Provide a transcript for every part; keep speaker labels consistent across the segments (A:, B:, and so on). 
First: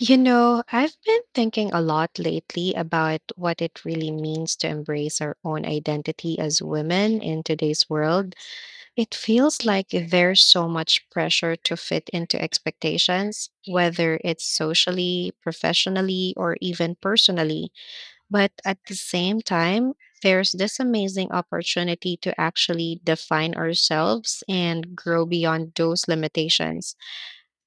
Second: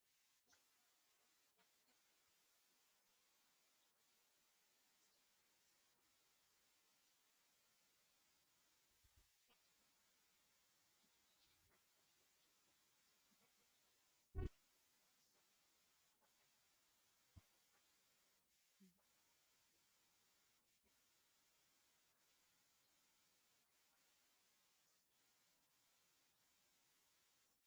A: You know, I've been thinking a lot lately about what it really means to embrace our own identity as women in today's world. It feels like there's so much pressure to fit into expectations, whether it's socially, professionally, or even personally. But at the same time, there's this amazing opportunity to actually define ourselves and grow beyond those limitations.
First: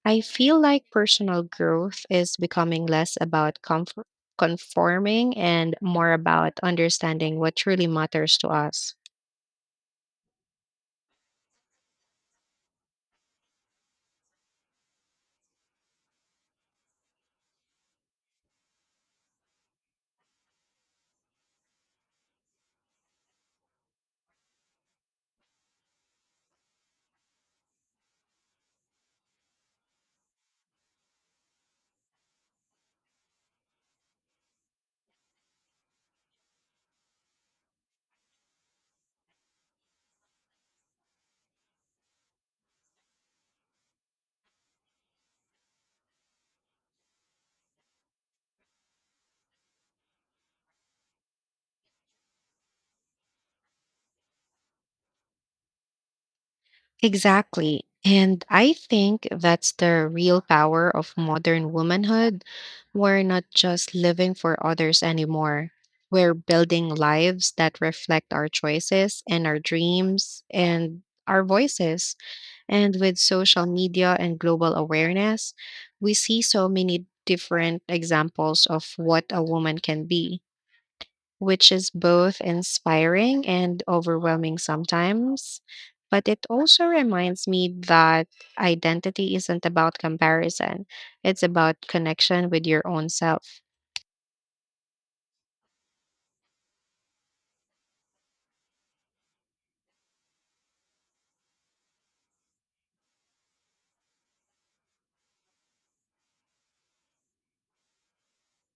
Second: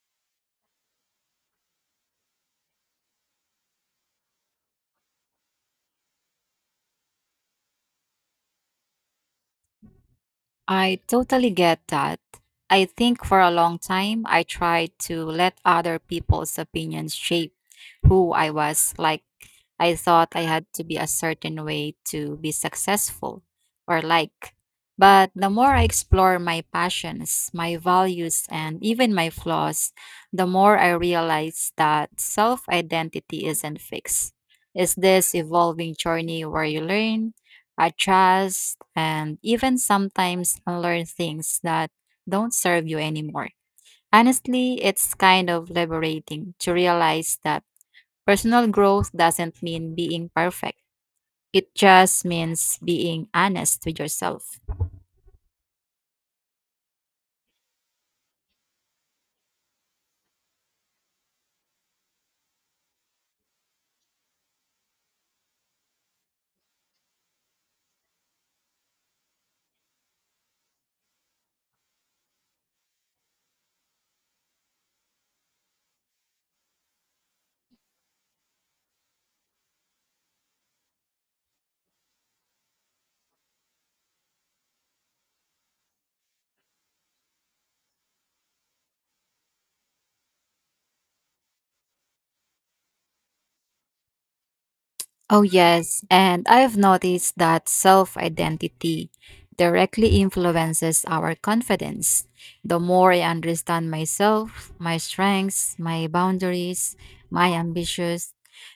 A: I feel like personal growth is becoming less about comfort, conforming and more about understanding what truly matters to us.
B: I totally get that. I think for a long time I tried to let other people's opinions shape who I was, like I thought I had to be a certain way to be successful or like. But the more I explore my passions, my values, and even my flaws, the more I realize that self identity isn't fixed. It's this evolving journey where you learn, adjust, and even sometimes unlearn things that don't serve you anymore. Honestly, it's kind of liberating to realize that personal growth doesn't mean being perfect. It just means being honest with yourself.
A: Exactly. And I think that's the real power of modern womanhood. We're not just living for others anymore. We're building lives that reflect our choices and our dreams and our voices. And with social media and global awareness, we see so many different examples of what a woman can be, which is both inspiring and overwhelming sometimes. But it also reminds me that identity isn't about comparison, it's about connection with your own self.
B: Oh, yes. And I've noticed that self identity directly influences our confidence. The more I understand myself, my strengths, my boundaries, my ambitions,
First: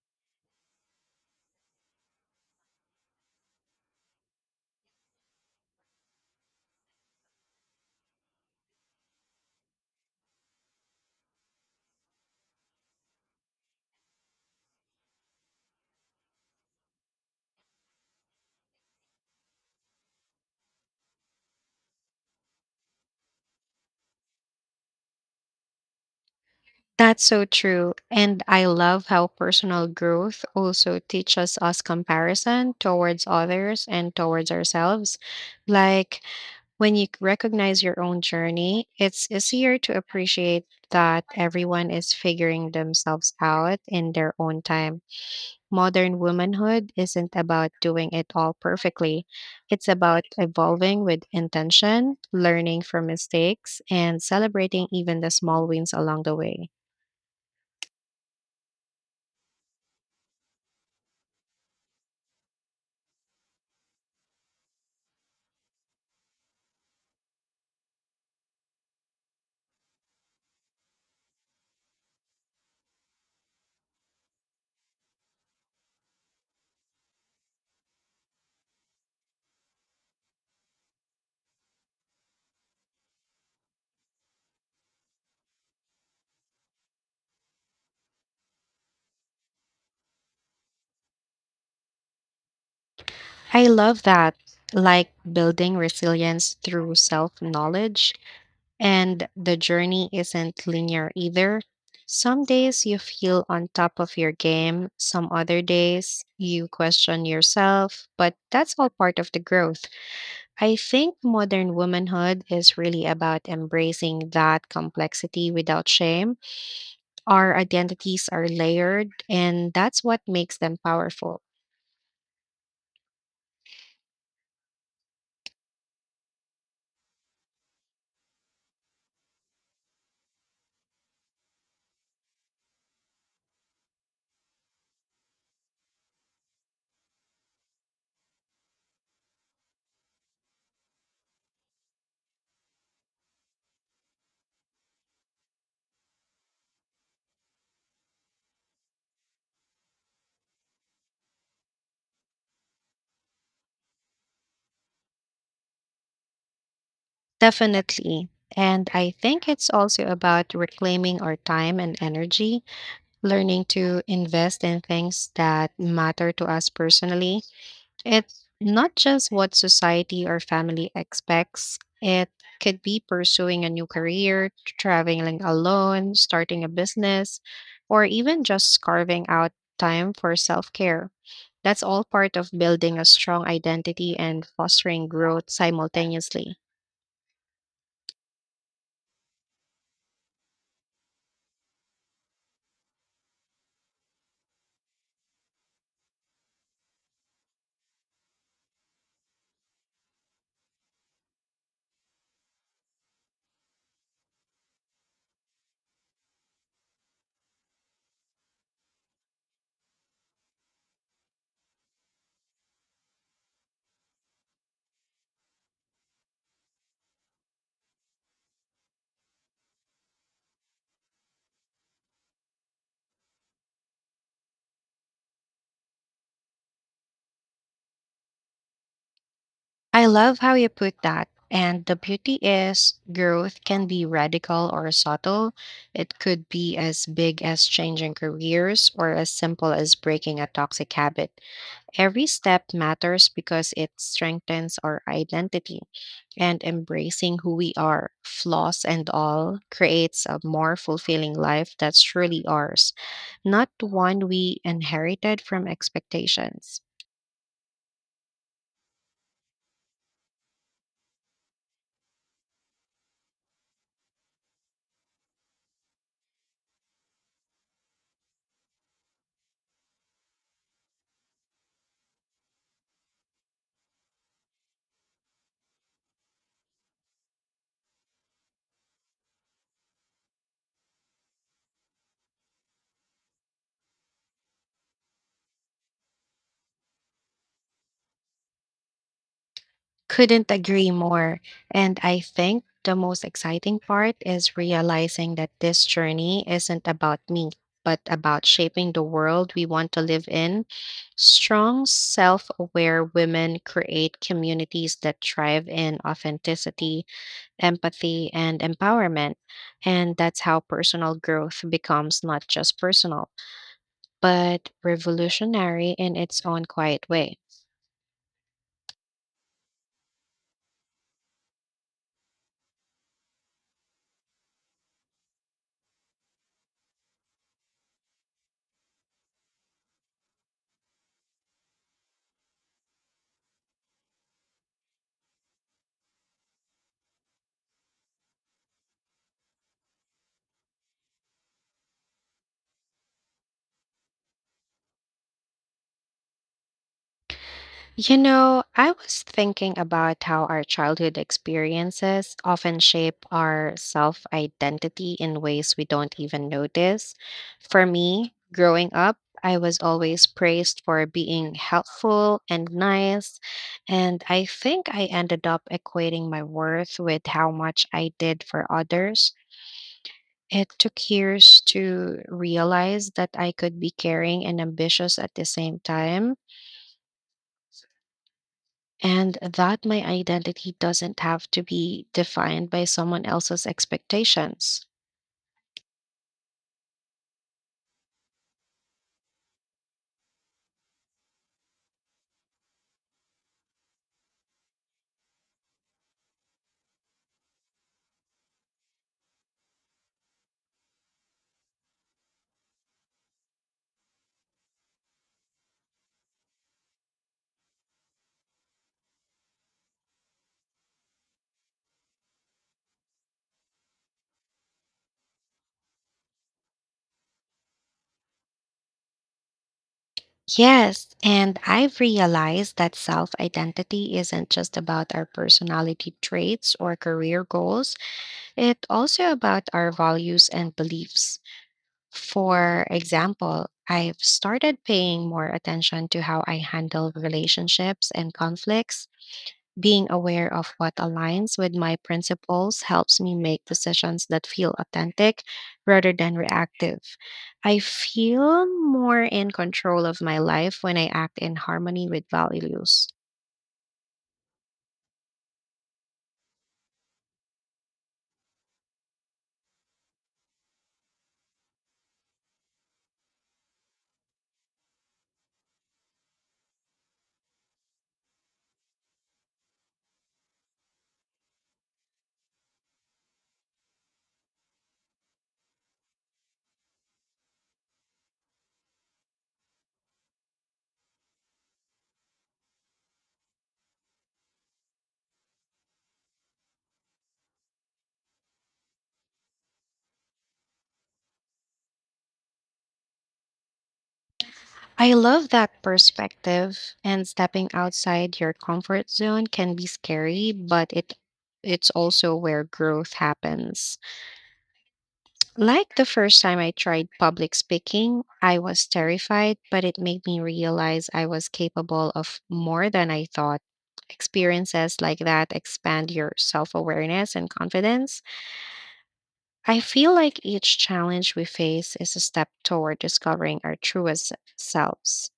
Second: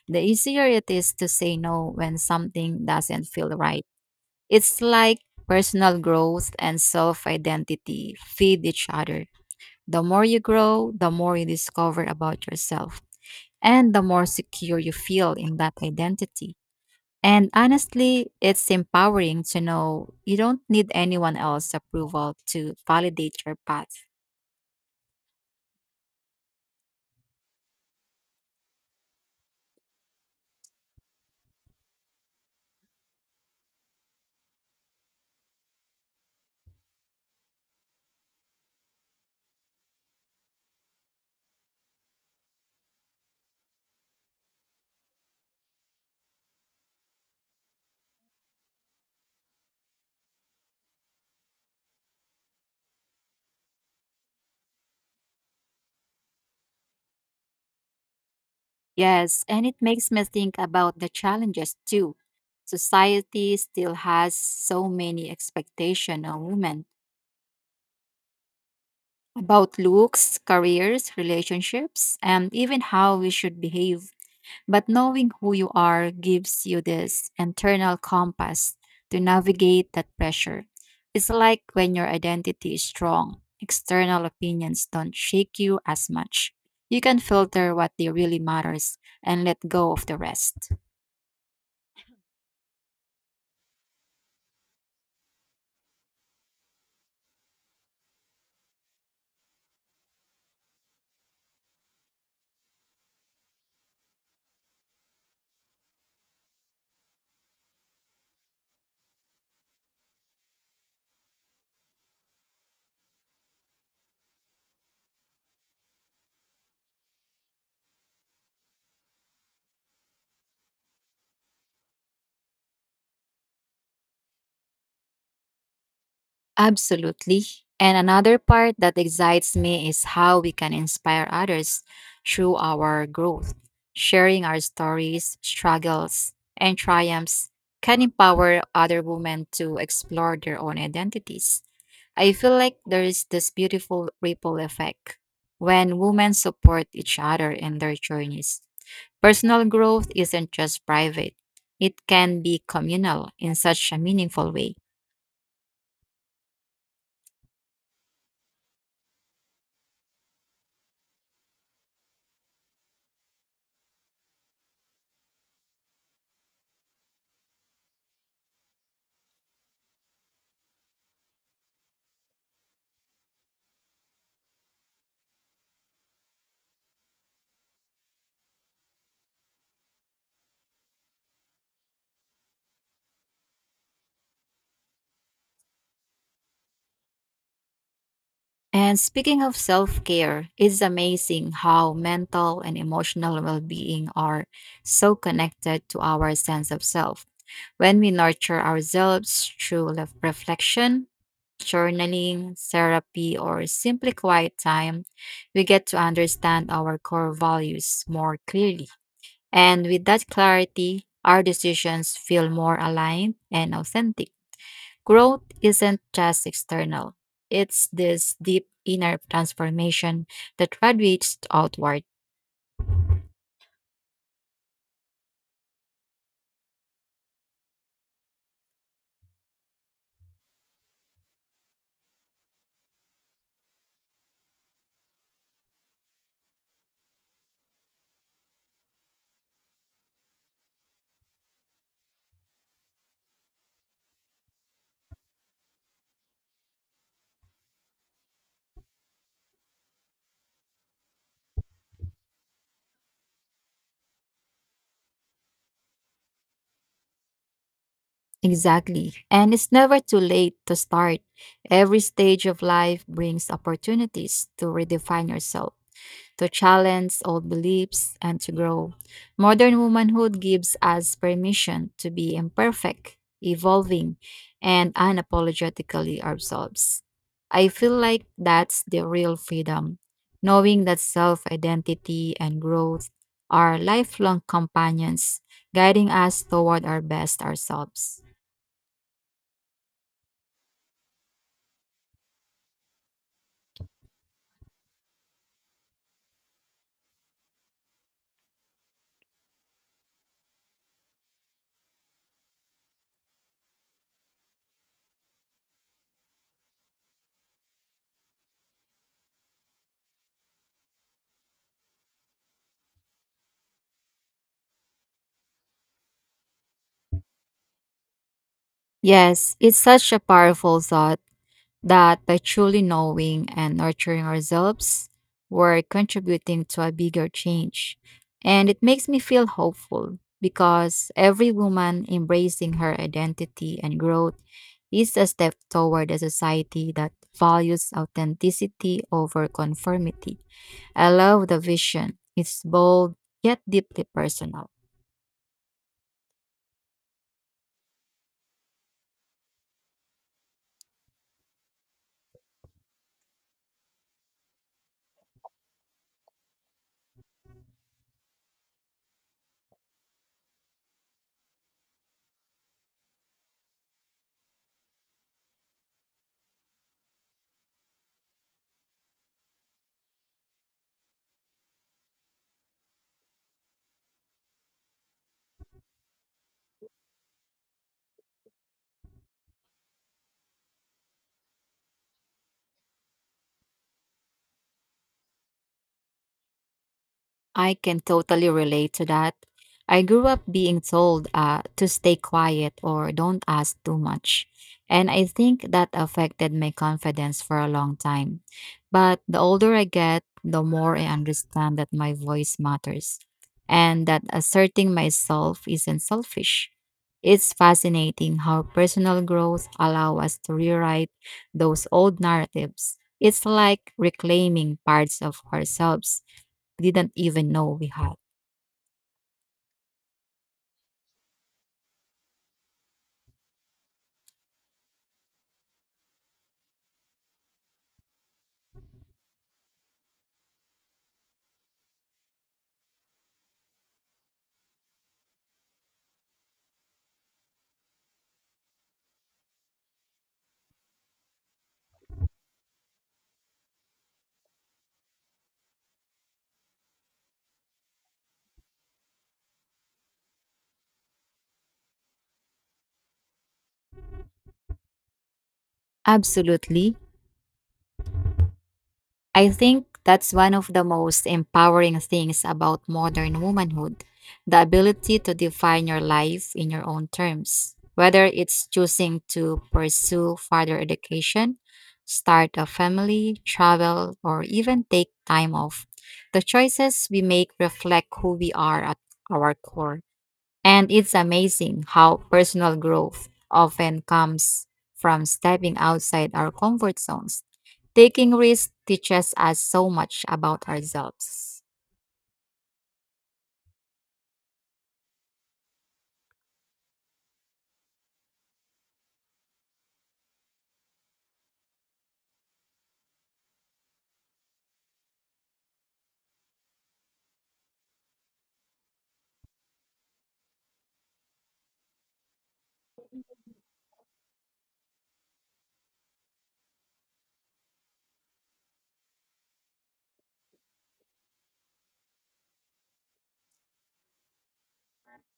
B: the easier it is to say no when something doesn't feel right. It's like personal growth and self identity feed each other. The more you grow, the more you discover about yourself, and the more secure you feel in that identity. And honestly, it's empowering to know you don't need anyone else's approval to validate your path.
A: That's so true. And I love how personal growth also teaches us comparison towards others and towards ourselves. Like, when you recognize your own journey, it's easier to appreciate that everyone is figuring themselves out in their own time. Modern womanhood isn't about doing it all perfectly, it's about evolving with intention, learning from mistakes, and celebrating even the small wins along the way.
B: Yes, and it makes me think about the challenges too. Society still has so many expectations on women about looks, careers, relationships, and even how we should behave. But knowing who you are gives you this internal compass to navigate that pressure. It's like when your identity is strong, external opinions don't shake you as much. You can filter what they really matters and let go of the rest.
A: I love that, like building resilience through self knowledge. And the journey isn't linear either. Some days you feel on top of your game, some other days you question yourself, but that's all part of the growth. I think modern womanhood is really about embracing that complexity without shame. Our identities are layered, and that's what makes them powerful.
B: Absolutely. And another part that excites me is how we can inspire others through our growth. Sharing our stories, struggles, and triumphs can empower other women to explore their own identities. I feel like there is this beautiful ripple effect when women support each other in their journeys. Personal growth isn't just private, it can be communal in such a meaningful way.
A: Definitely. And I think it's also about reclaiming our time and energy learning to invest in things that matter to us personally. It's not just what society or family expects, it could be pursuing a new career, traveling alone, starting a business, or even just carving out time for self care. That's all part of building a strong identity and fostering growth simultaneously.
B: And speaking of self care, it's amazing how mental and emotional well being are so connected to our sense of self. When we nurture ourselves through reflection, journaling, therapy, or simply quiet time, we get to understand our core values more clearly. And with that clarity, our decisions feel more aligned and authentic. Growth isn't just external, it's this deep inner transformation that radiates outward.
A: I love how you put that. And the beauty is, growth can be radical or subtle. It could be as big as changing careers or as simple as breaking a toxic habit. Every step matters because it strengthens our identity. And embracing who we are, flaws and all, creates a more fulfilling life that's truly ours, not one we inherited from expectations.
B: Exactly. And it's never too late to start. Every stage of life brings opportunities to redefine yourself, to challenge old beliefs and to grow. Modern womanhood gives us permission to be imperfect, evolving, and unapologetically ourselves. I feel like that's the real freedom, knowing that self identity and growth are lifelong companions guiding us toward our best ourselves.
A: Couldn't agree more. And I think the most exciting part is realizing that this journey isn't about me, but about shaping the world we want to live in. Strong, self aware women create communities that thrive in authenticity, empathy, and empowerment. And that's how personal growth becomes not just personal, but revolutionary in its own quiet way.
B: Yes, it's such a powerful thought that by truly knowing and nurturing ourselves, we're contributing to a bigger change. And it makes me feel hopeful because every woman embracing her identity and growth is a step toward a society that values authenticity over conformity. I love the vision, it's bold yet deeply personal.
A: You know, I was thinking about how our childhood experiences often shape our self identity in ways we don't even notice. For me, growing up, I was always praised for being helpful and nice, and I think I ended up equating my worth with how much I did for others. It took years to realize that I could be caring and ambitious at the same time, and that my identity doesn't have to be defined by someone else's expectations.
B: I can totally relate to that. I grew up being told to stay quiet or don't ask too much. And I think that affected my confidence for a long time. But the older I get, the more I understand that my voice matters and that asserting myself isn't selfish. It's fascinating how personal growth allows us to rewrite those old narratives. It's like reclaiming parts of ourselves didn't even know we had.
A: Yes, and I've realized that self identity isn't just about our personality traits or career goals, it's also about our values and beliefs. For example, I've started paying more attention to how I handle relationships and conflicts. Being aware of what aligns with my principles helps me make decisions that feel authentic rather than reactive. I feel more in control of my life when I act in harmony with values.
B: Absolutely. I think that's one of the most empowering things about modern womanhood, the ability to define your life in your own terms, whether it's choosing to pursue further education, start a family, travel, or even take time off. The choices we make reflect who we are at our core. And it's amazing how personal growth often comes from stepping outside our comfort zones. Taking risks teaches us so much about ourselves.
A: I love that perspective, and stepping outside your comfort zone can be scary, but it's also where growth happens. Like the first time I tried public speaking, I was terrified, but it made me realize I was capable of more than I thought. Experiences like that expand your self awareness and confidence. I feel like each challenge we face is a step toward discovering our truest selves.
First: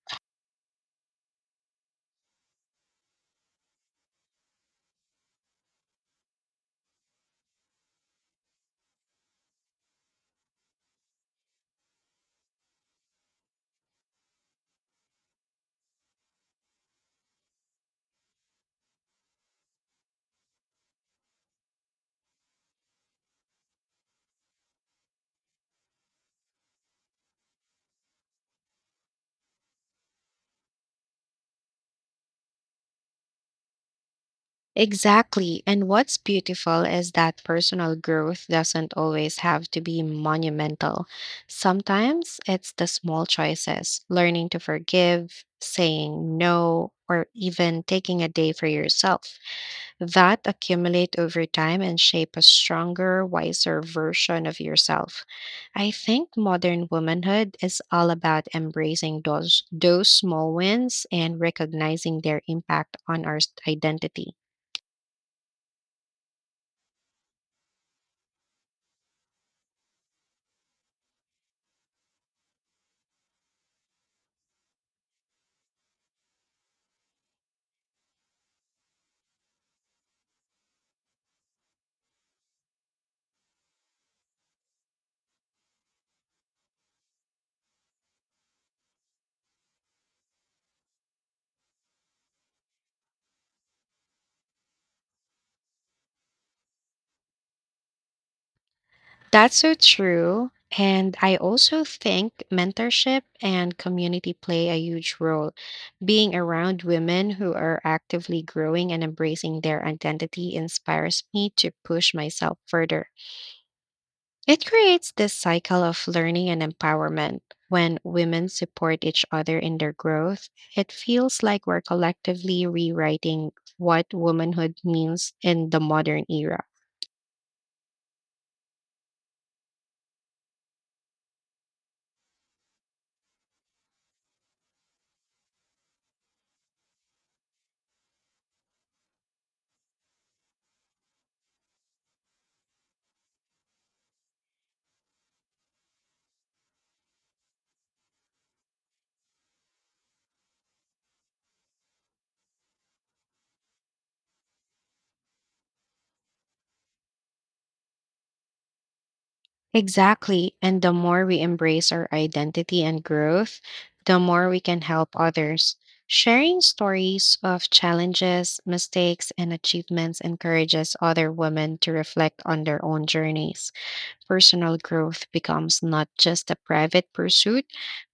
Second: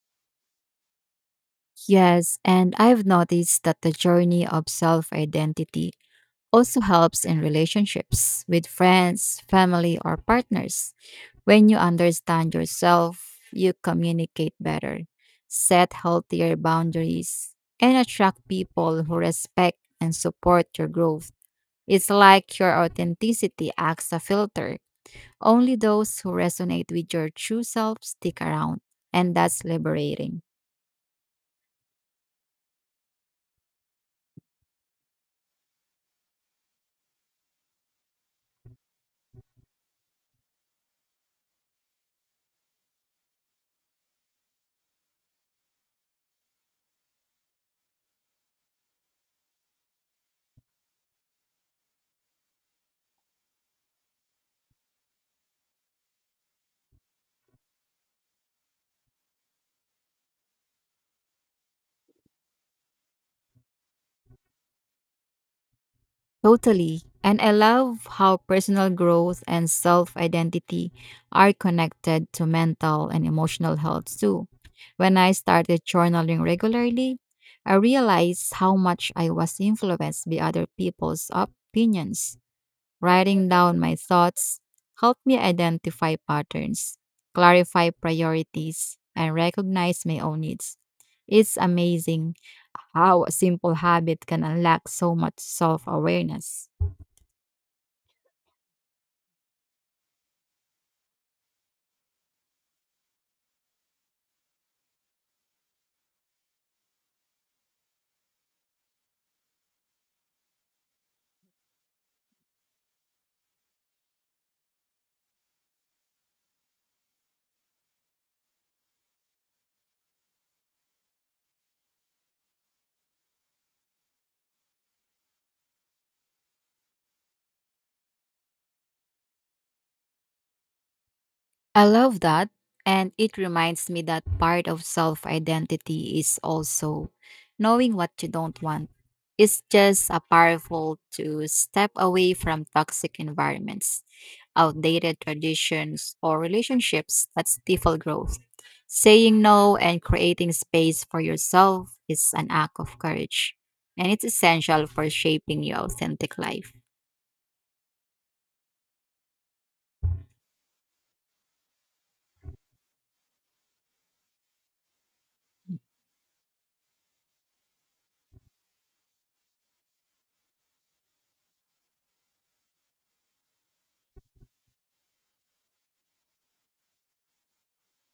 B: Yes, and I've noticed that the journey of self identity also helps in relationships with friends, family, or partners. When you understand yourself, you communicate better, set healthier boundaries, and attract people who respect and support your growth. It's like your authenticity acts a filter. Only those who resonate with your true self stick around, and that's liberating.
A: Exactly. And what's beautiful is that personal growth doesn't always have to be monumental. Sometimes it's the small choices, learning to forgive, saying no, or even taking a day for yourself that accumulate over time and shape a stronger, wiser version of yourself. I think modern womanhood is all about embracing those small wins and recognizing their impact on our identity.
B: Totally. And I love how personal growth and self identity are connected to mental and emotional health too. When I started journaling regularly, I realized how much I was influenced by other people's opinions. Writing down my thoughts helped me identify patterns, clarify priorities, and recognize my own needs. It's amazing how a simple habit can unlock so much self awareness.
A: That's so true. And I also think mentorship and community play a huge role. Being around women who are actively growing and embracing their identity inspires me to push myself further. It creates this cycle of learning and empowerment. When women support each other in their growth, it feels like we're collectively rewriting what womanhood means in the modern era.
B: I love that. And it reminds me that part of self identity is also knowing what you don't want. It's just a powerful to step away from toxic environments, outdated traditions, or relationships that stifle growth. Saying no and creating space for yourself is an act of courage, and it's essential for shaping your authentic life.
A: Exactly. And the more we embrace our identity and growth, the more we can help others. Sharing stories of challenges, mistakes, and achievements encourages other women to reflect on their own journeys. Personal growth becomes not just a private pursuit,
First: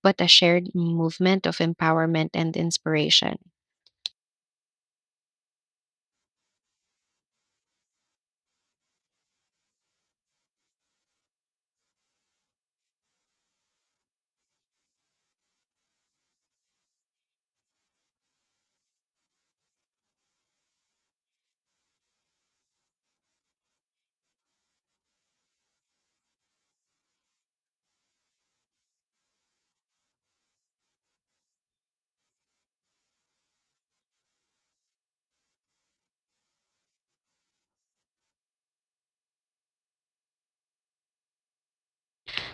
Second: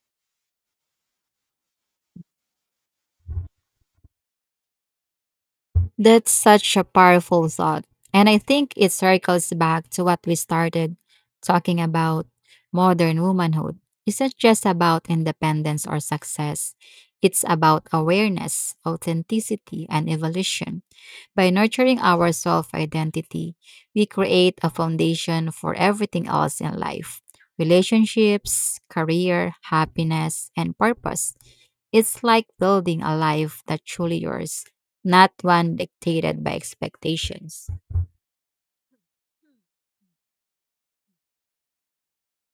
A: but a shared movement of empowerment and inspiration.
B: That's such a powerful thought. And I think it circles back to what we started talking about, modern womanhood. Isn't just about independence or success, it's about awareness, authenticity, and evolution. By nurturing our self identity, we create a foundation for everything else in life: relationships, career, happiness, and purpose. It's like building a life that's truly yours, not one dictated by expectations.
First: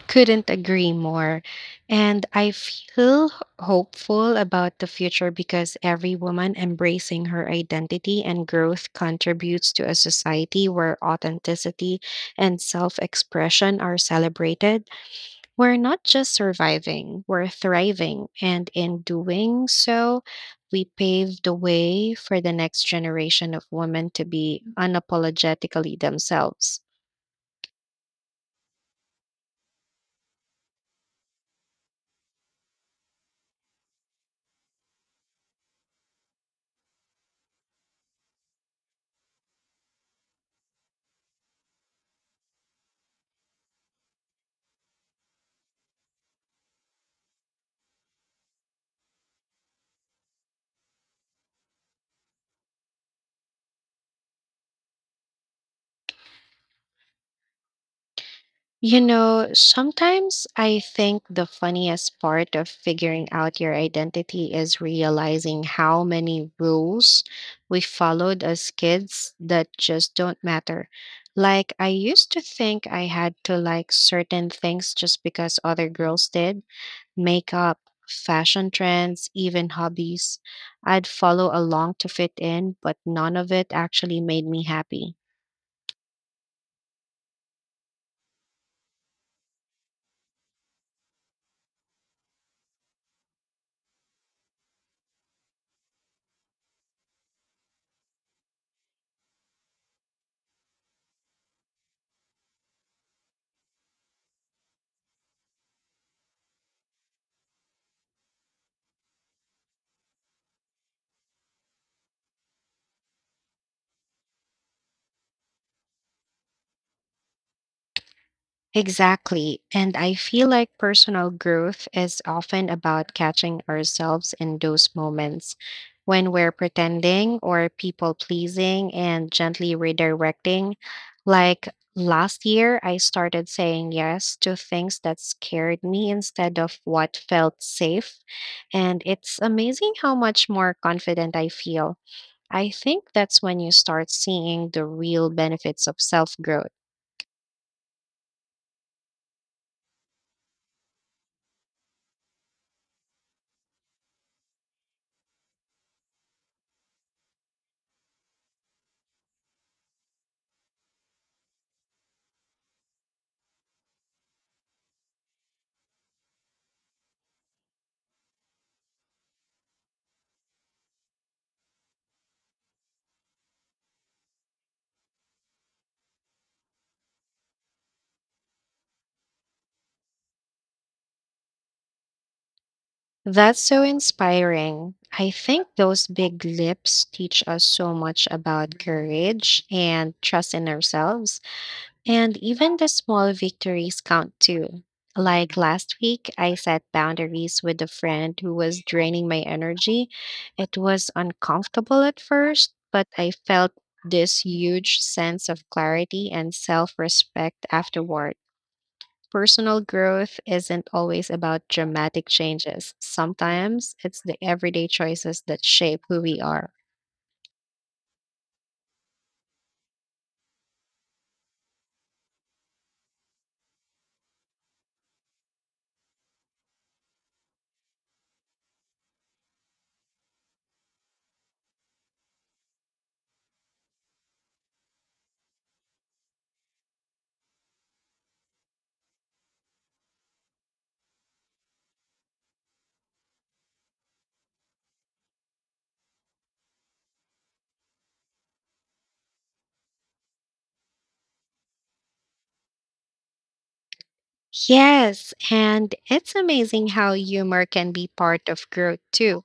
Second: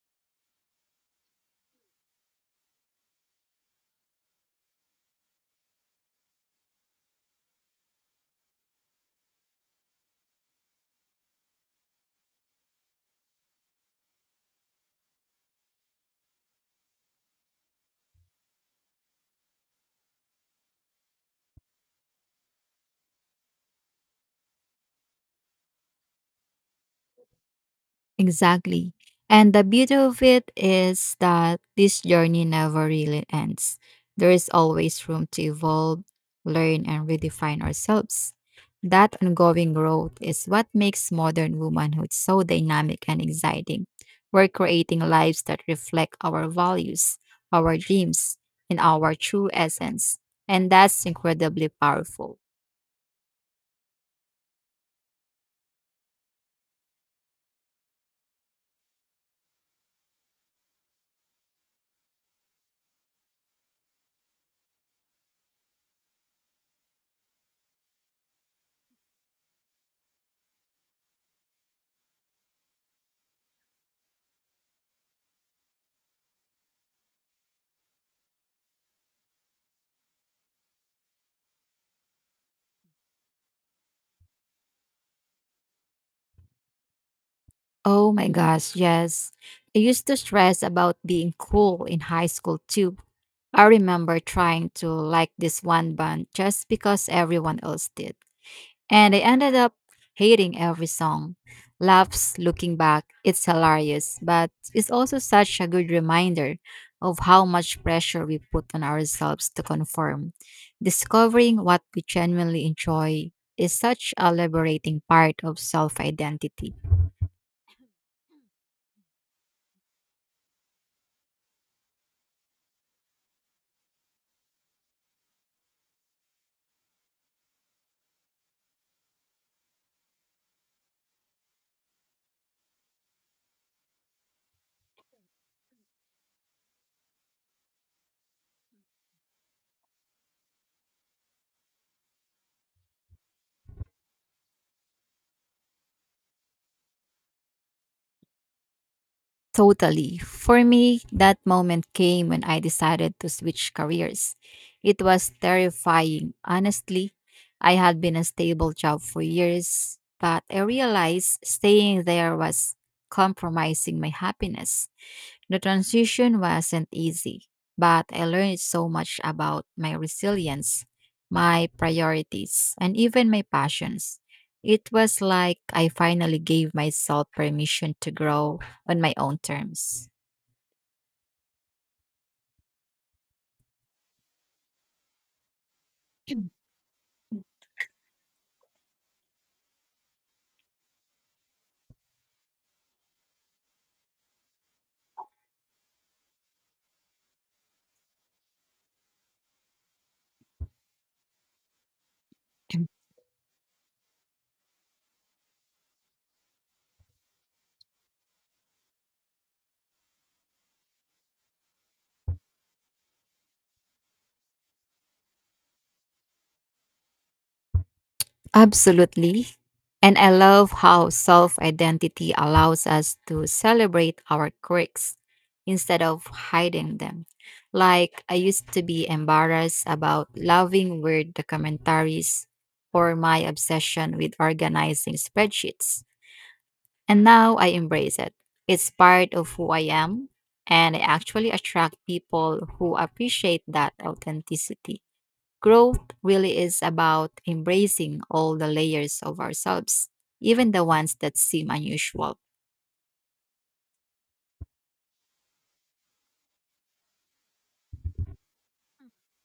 A: Couldn't agree more. And I feel hopeful about the future because every woman embracing her identity and growth contributes to a society where authenticity and self expression are celebrated. We're not just surviving, we're thriving. And in doing so, we pave the way for the next generation of women to be unapologetically themselves.
B: Exactly. And the beauty of it is that this journey never really ends. There is always room to evolve, learn, and redefine ourselves. That ongoing growth is what makes modern womanhood so dynamic and exciting. We're creating lives that reflect our values, our dreams, and our true essence. And that's incredibly powerful.
A: You know, sometimes I think the funniest part of figuring out your identity is realizing how many rules we followed as kids that just don't matter. Like, I used to think I had to like certain things just because other girls did: makeup, fashion trends, even hobbies. I'd follow along to fit in, but none of it actually made me happy.
B: Oh my gosh, yes. I used to stress about being cool in high school too. I remember trying to like this one band just because everyone else did. And I ended up hating every song. Laughs, looking back, it's hilarious, but it's also such a good reminder of how much pressure we put on ourselves to conform. Discovering what we genuinely enjoy is such a liberating part of self identity.
A: Exactly. And I feel like personal growth is often about catching ourselves in those moments when we're pretending or people pleasing and gently redirecting. Like, last year, I started saying yes to things that scared me instead of what felt safe. And it's amazing how much more confident I feel. I think that's when you start seeing the real benefits of self growth.
B: Totally. For me, that moment came when I decided to switch careers. It was terrifying. Honestly, I had been a stable job for years, but I realized staying there was compromising my happiness. The transition wasn't easy, but I learned so much about my resilience, my priorities, and even my passions. It was like I finally gave myself permission to grow on my own terms.
A: That's so inspiring. I think those big lips teach us so much about courage and trust in ourselves. And even the small victories count too. Like, last week, I set boundaries with a friend who was draining my energy. It was uncomfortable at first, but I felt this huge sense of clarity and self respect afterward. Personal growth isn't always about dramatic changes. Sometimes it's the everyday choices that shape who we are.
B: Absolutely. And I love how self identity allows us to celebrate our quirks instead of hiding them. Like, I used to be embarrassed about loving weird documentaries or my obsession with organizing spreadsheets. And now I embrace it. It's part of who I am, and I actually attract people who appreciate that authenticity. Growth really is about embracing all the layers of ourselves, even the ones that seem unusual.
A: Yes, and it's amazing how humor can be part of growth too.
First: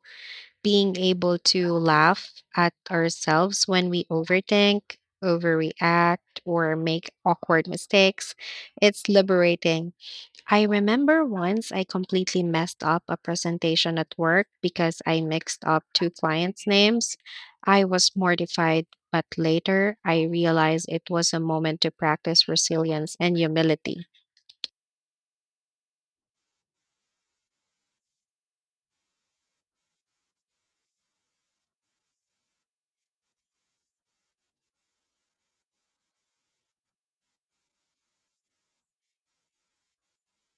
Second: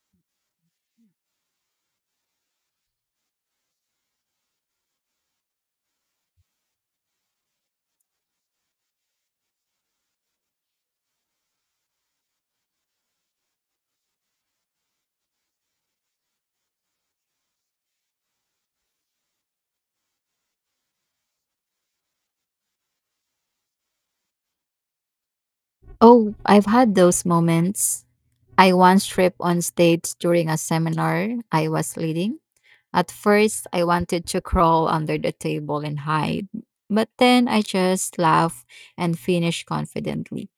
A: Being able to laugh at ourselves when we overthink, overreact, or make awkward mistakes, it's liberating. I remember once I completely messed up a presentation at work because I mixed up two clients' names. I was mortified, but later I realized it was a moment to practice resilience and humility.
B: Oh, I've had those moments. I once tripped on stage during a seminar I was leading. At first, I wanted to crawl under the table and hide, but then I just laughed and finished confidently.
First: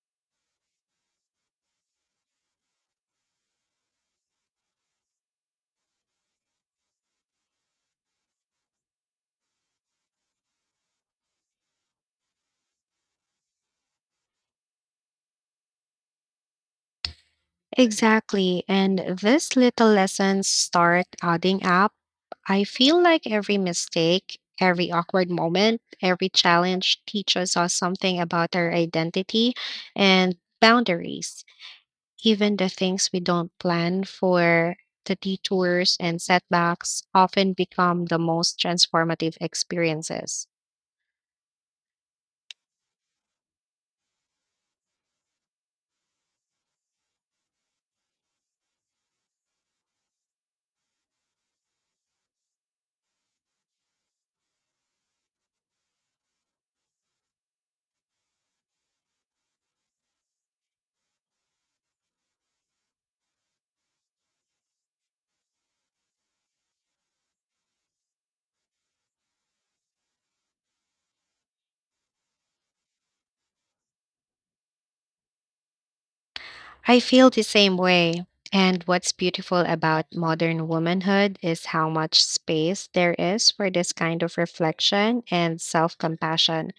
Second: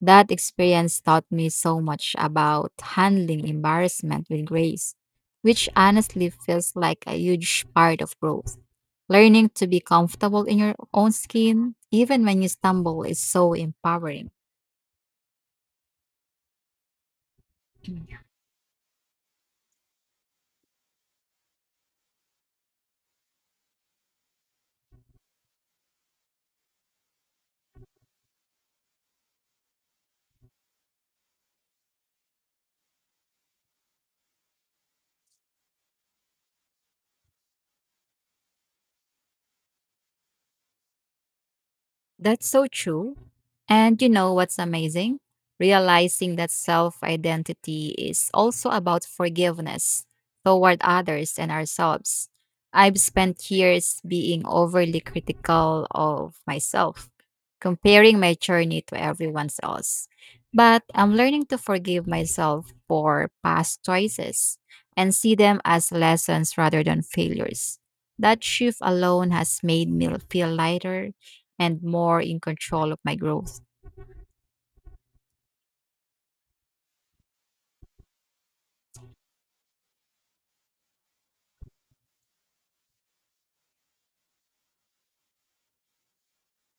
B: That experience taught me so much about handling embarrassment with grace, which honestly feels like a huge part of growth. Learning to be comfortable in your own skin, even when you stumble, is so empowering.
A: Exactly. And these little lessons start adding up. I feel like every mistake, every awkward moment, every challenge teaches us something about our identity and boundaries. Even the things we don't plan for, the detours and setbacks, often become the most transformative experiences.
B: That's so true. And you know what's amazing? Realizing that self identity is also about forgiveness toward others and ourselves. I've spent years being overly critical of myself, comparing my journey to everyone else. But I'm learning to forgive myself for past choices and see them as lessons rather than failures. That shift alone has made me feel lighter and more in control of my growth.
A: I feel the same way. And what's beautiful about modern womanhood is how much space there is for this kind of reflection and self compassion.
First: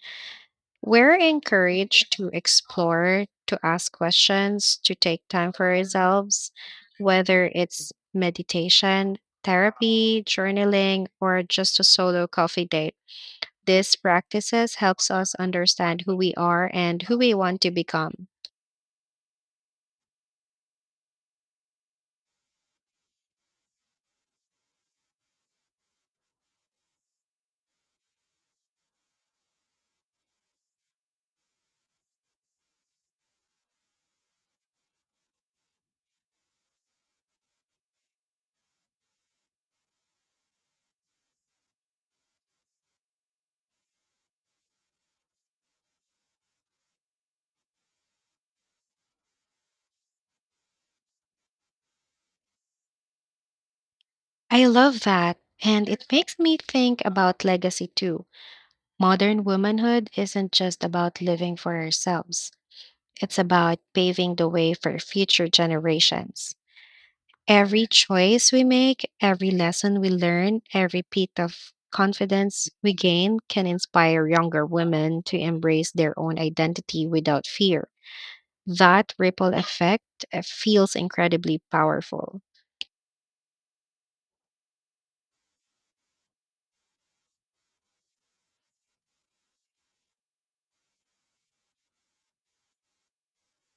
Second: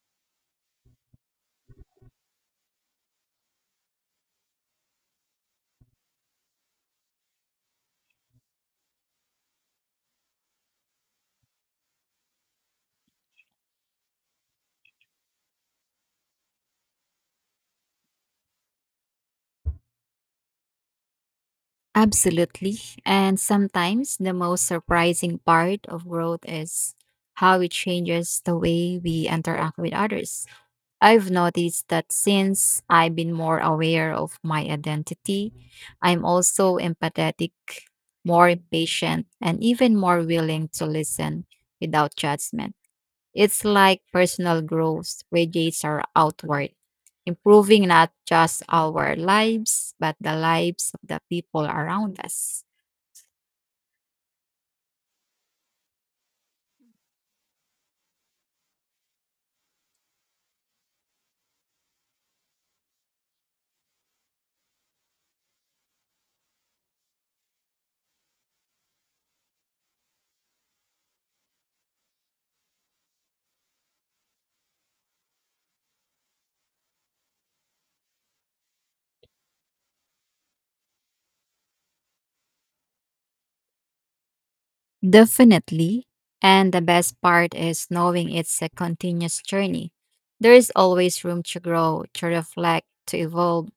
A: We're encouraged to explore, to ask questions, to take time for ourselves, whether it's meditation, therapy, journaling, or just a solo coffee date. These practices helps us understand who we are and who we want to become.
B: Absolutely. And sometimes the most surprising part of growth is how it changes the way we interact with others. I've noticed that since I've been more aware of my identity, I'm also empathetic, more patient, and even more willing to listen without judgment. It's like personal growth radiates our outward, improving not just our lives, but the lives of the people around us.
A: I love that, and it makes me think about legacy too. Modern womanhood isn't just about living for ourselves. It's about paving the way for future generations. Every choice we make, every lesson we learn, every bit of confidence we gain can inspire younger women to embrace their own identity without fear. That ripple effect feels incredibly powerful.
B: Definitely. And the best part is knowing it's a continuous journey. There is always room to grow, to reflect, to evolve,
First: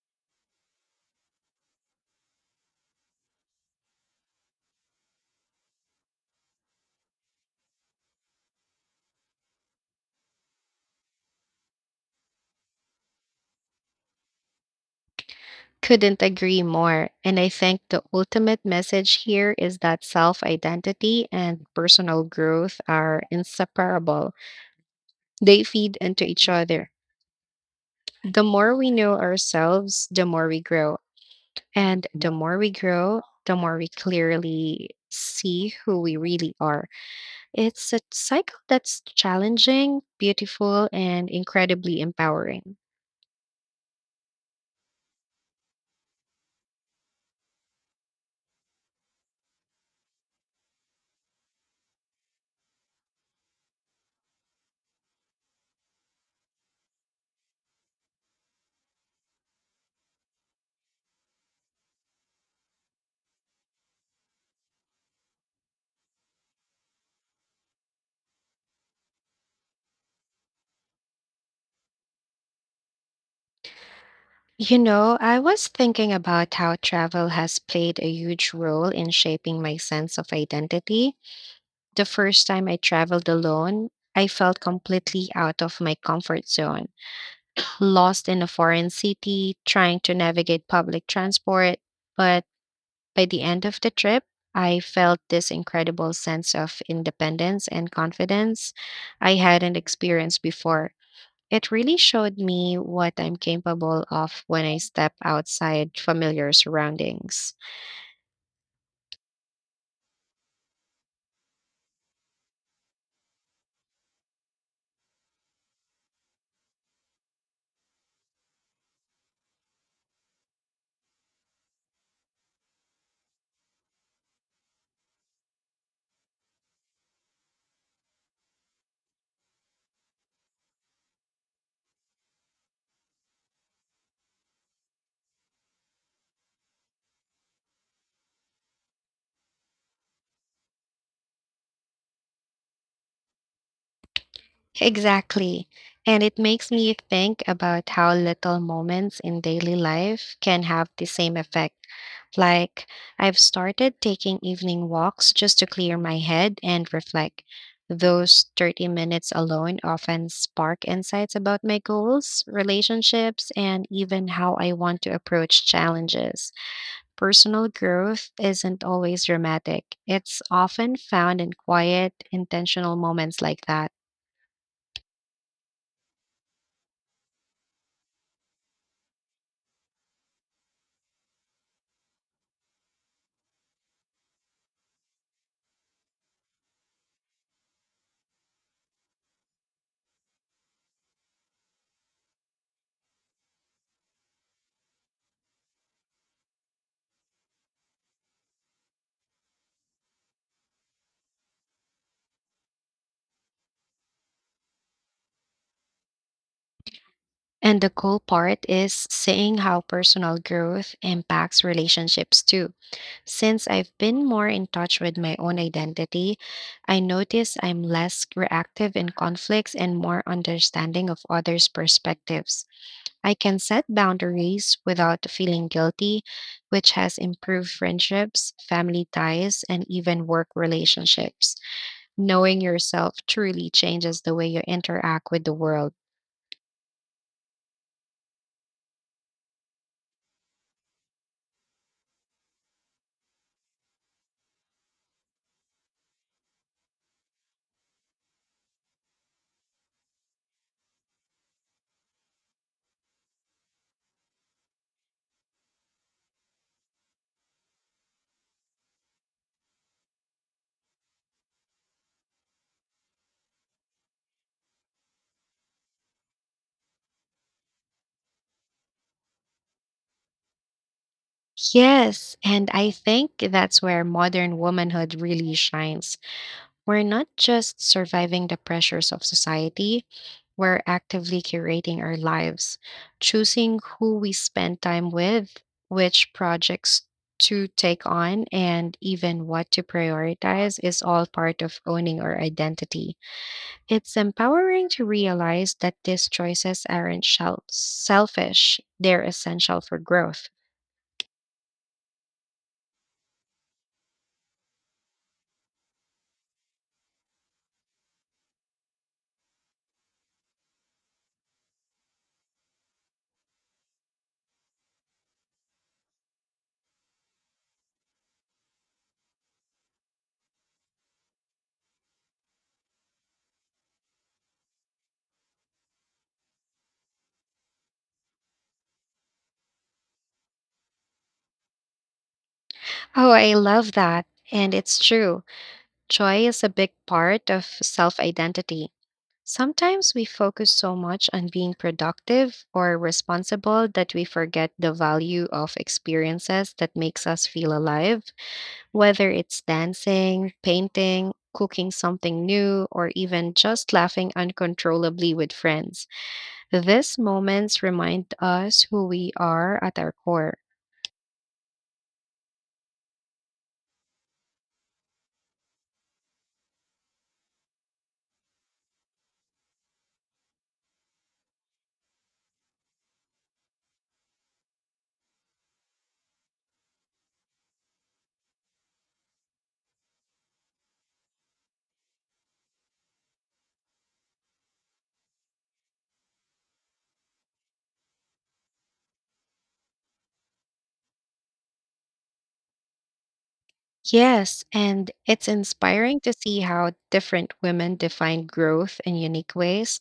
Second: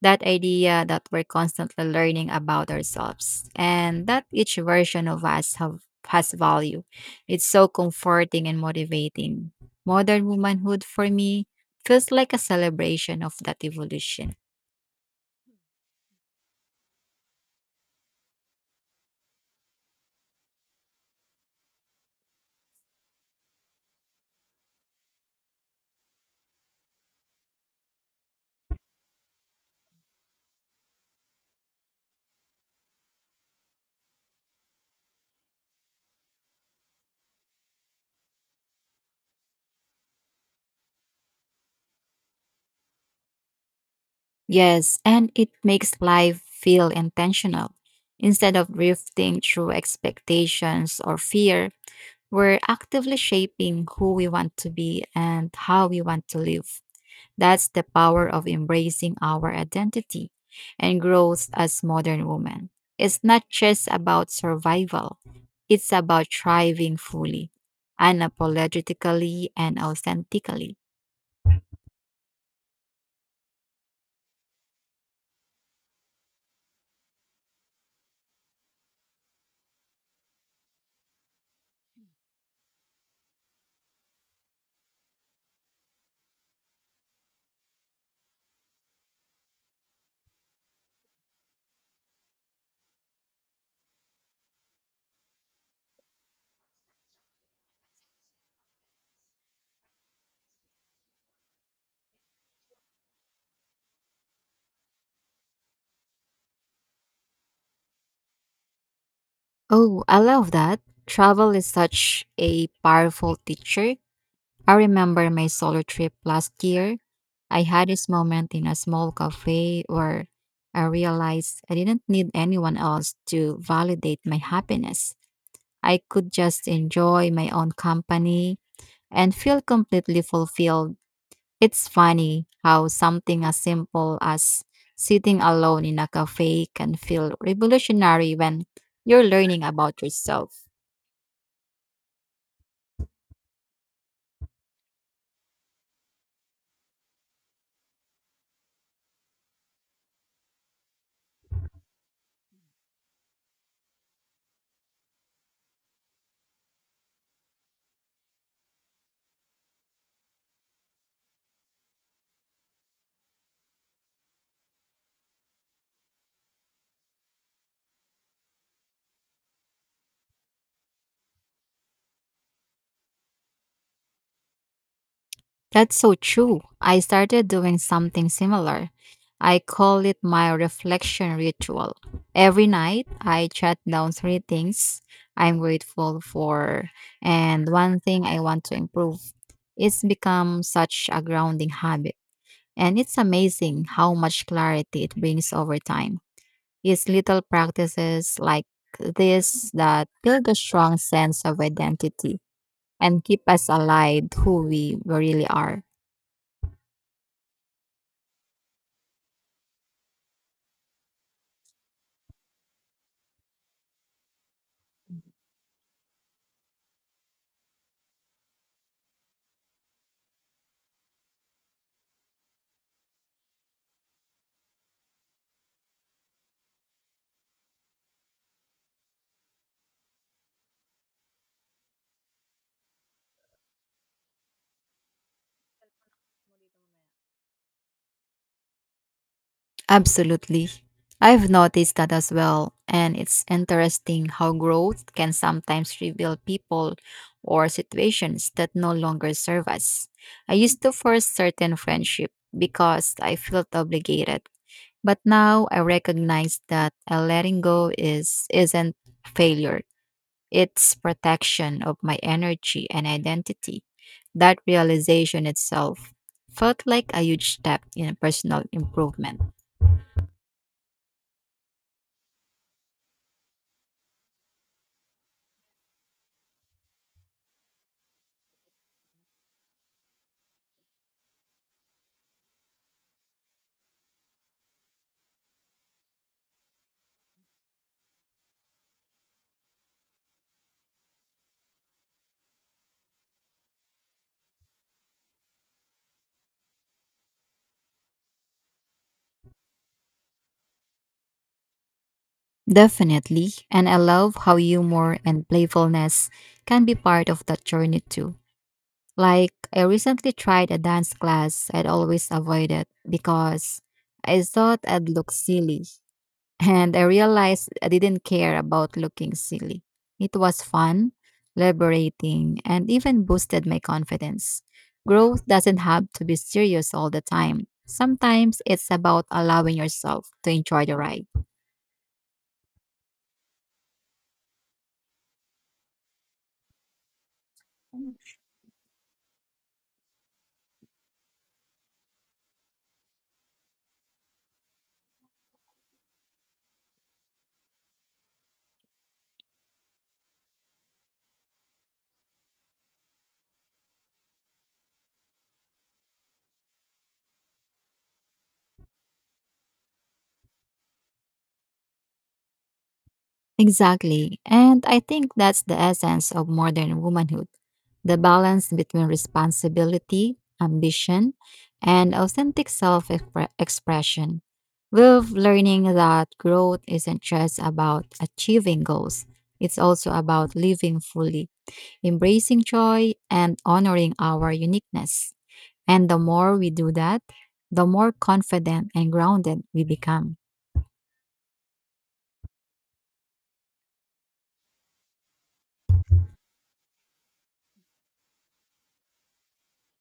B: that idea that we're constantly learning about ourselves and that each version of us have has value. It's so comforting and motivating. Modern womanhood for me feels like a celebration of that evolution.
A: Couldn't agree more. And I think the ultimate message here is that self identity and personal growth are inseparable, they feed into each other. The more we know ourselves, the more we grow. And the more we grow, the more we clearly see who we really are. It's a cycle that's challenging, beautiful, and incredibly empowering.
B: Yes, and it makes life feel intentional. Instead of drifting through expectations or fear, we're actively shaping who we want to be and how we want to live. That's the power of embracing our identity and growth as modern women. It's not just about survival, it's about thriving fully, unapologetically, and authentically.
A: You know, I was thinking about how travel has played a huge role in shaping my sense of identity. The first time I traveled alone, I felt completely out of my comfort zone, lost in a foreign city, trying to navigate public transport. But by the end of the trip, I felt this incredible sense of independence and confidence I hadn't experienced before. It really showed me what I'm capable of when I step outside familiar surroundings.
B: Oh, I love that. Travel is such a powerful teacher. I remember my solo trip last year. I had this moment in a small cafe where I realized I didn't need anyone else to validate my happiness. I could just enjoy my own company and feel completely fulfilled. It's funny how something as simple as sitting alone in a cafe can feel revolutionary when you're learning about yourself.
A: Exactly. And it makes me think about how little moments in daily life can have the same effect. Like, I've started taking evening walks just to clear my head and reflect. Those 30 minutes alone often spark insights about my goals, relationships, and even how I want to approach challenges. Personal growth isn't always dramatic; it's often found in quiet, intentional moments like that.
B: That's so true. I started doing something similar. I call it my reflection ritual. Every night, I jot down three things I'm grateful for and one thing I want to improve. It's become such a grounding habit, and it's amazing how much clarity it brings over time. It's little practices like this that build a strong sense of identity and keep us alive who we really are.
A: And the cool part is seeing how personal growth impacts relationships too. Since I've been more in touch with my own identity, I notice I'm less reactive in conflicts and more understanding of others' perspectives. I can set boundaries without feeling guilty, which has improved friendships, family ties, and even work relationships. Knowing yourself truly changes the way you interact with the world.
B: Absolutely. I've noticed that as well, and it's interesting how growth can sometimes reveal people or situations that no longer serve us. I used to force certain friendship because I felt obligated. But now I recognize that a letting go is isn't failure. It's protection of my energy and identity. That realization itself felt like a huge step in personal improvement.
A: Yes, and I think that's where modern womanhood really shines. We're not just surviving the pressures of society, we're actively curating our lives, choosing who we spend time with, which projects to take on, and even what to prioritize is all part of owning our identity. It's empowering to realize that these choices aren't selfish, they're essential for growth.
B: Definitely, and I love how humor and playfulness can be part of that journey too. Like, I recently tried a dance class I'd always avoided because I thought I'd look silly, and I realized I didn't care about looking silly. It was fun, liberating, and even boosted my confidence. Growth doesn't have to be serious all the time. Sometimes it's about allowing yourself to enjoy the ride.
A: Oh, I love that. And it's true. Joy is a big part of self identity. Sometimes we focus so much on being productive or responsible that we forget the value of experiences that makes us feel alive, whether it's dancing, painting, cooking something new, or even just laughing uncontrollably with friends. These moments remind us who we are at our core.
B: Exactly. And I think that's the essence of modern womanhood. The balance between responsibility, ambition, and authentic self expression, with learning that growth isn't just about achieving goals, it's also about living fully, embracing joy, and honoring our uniqueness. And the more we do that, the more confident and grounded we become.
A: Yes, and it's inspiring to see how different women define growth in unique ways.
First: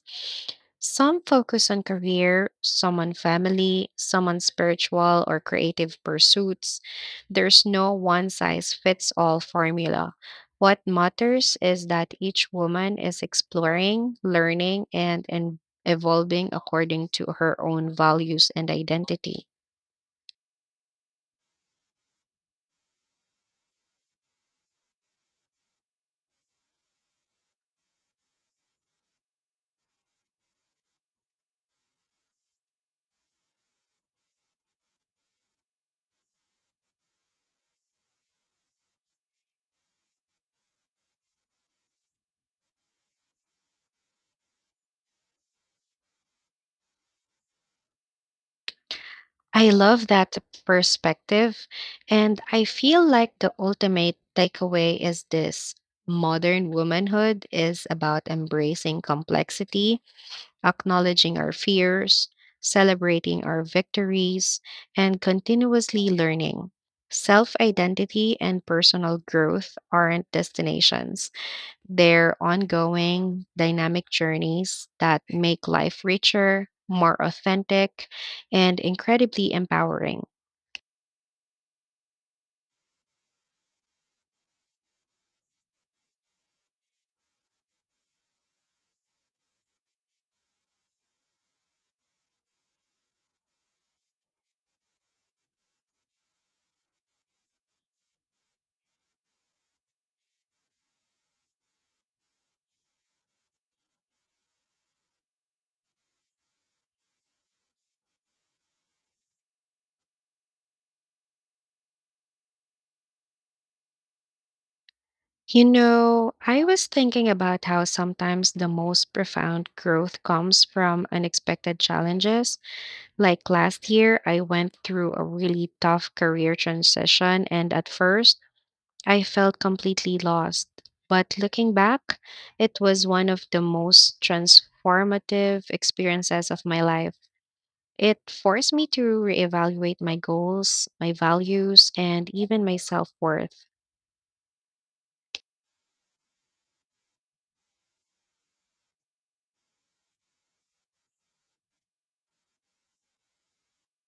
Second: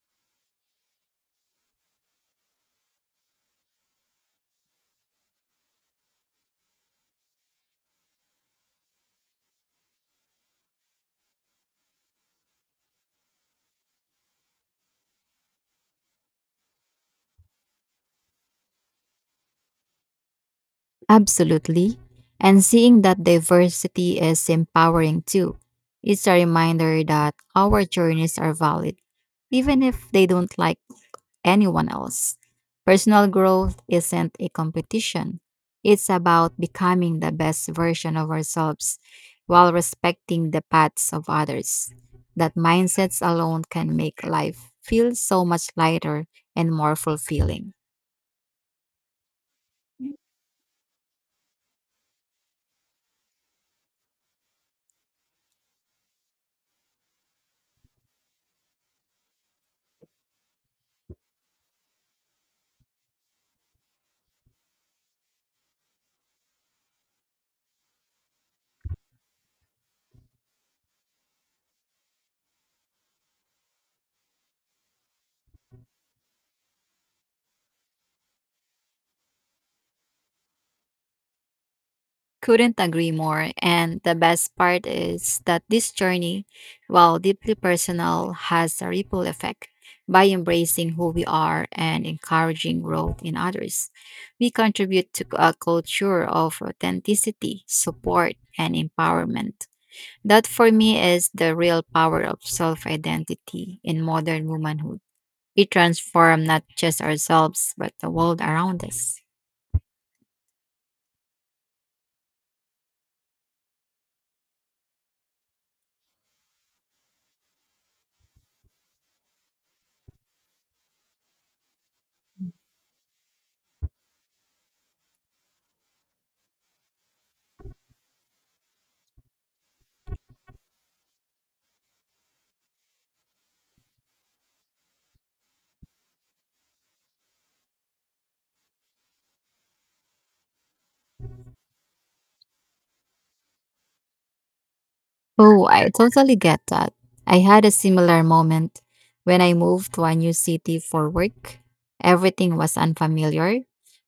A: Some focus on career, some on family, some on spiritual or creative pursuits. There's no one size fits all formula. What matters is that each woman is exploring, learning, and evolving according to her own values and identity.
B: Absolutely. And seeing that diversity is empowering too. It's a reminder that our journeys are valid, even if they don't like anyone else. Personal growth isn't a competition, it's about becoming the best version of ourselves while respecting the paths of others. That mindsets alone can make life feel so much lighter and more fulfilling.
A: I love that perspective. And I feel like the ultimate takeaway is this: modern womanhood is about embracing complexity, acknowledging our fears, celebrating our victories, and continuously learning. Self identity and personal growth aren't destinations, their ongoing dynamic journeys that make life richer, more authentic, and incredibly empowering.
B: Couldn't agree more. And the best part is that this journey, while deeply personal, has a ripple effect. By embracing who we are and encouraging growth in others, we contribute to a culture of authenticity, support, and empowerment. That, for me, is the real power of self identity in modern womanhood. We transform not just ourselves, but the world around us.
A: You know, I was thinking about how sometimes the most profound growth comes from unexpected challenges. Like last year, I went through a really tough career transition, and at first, I felt completely lost. But looking back, it was one of the most transformative experiences of my life. It forced me to reevaluate my goals, my values, and even my self worth.
B: Oh, I totally get that. I had a similar moment when I moved to a new city for work. Everything was unfamiliar:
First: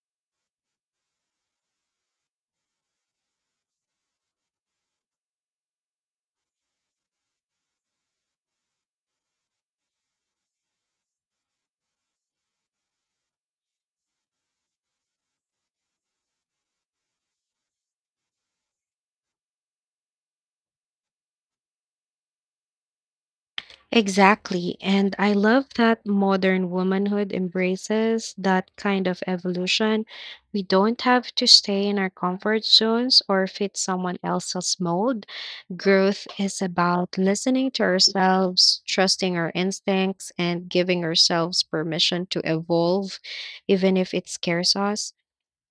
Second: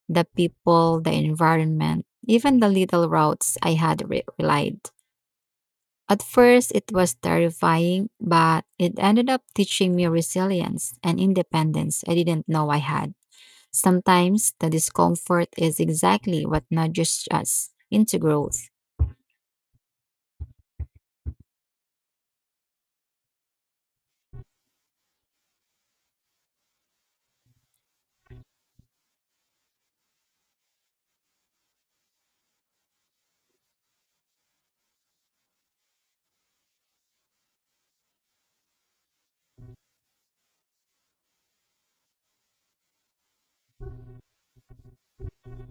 B: the people, the environment, even the little routes I had relied. At first, it was terrifying, but it ended up teaching me resilience and independence I didn't know I had. Sometimes the discomfort is exactly what nudges us into growth.
A: Exactly. And I love that modern womanhood embraces that kind of evolution. We don't have to stay in our comfort zones or fit someone else's mold. Growth is about listening to ourselves, trusting our instincts, and giving ourselves permission to evolve, even if it scares us.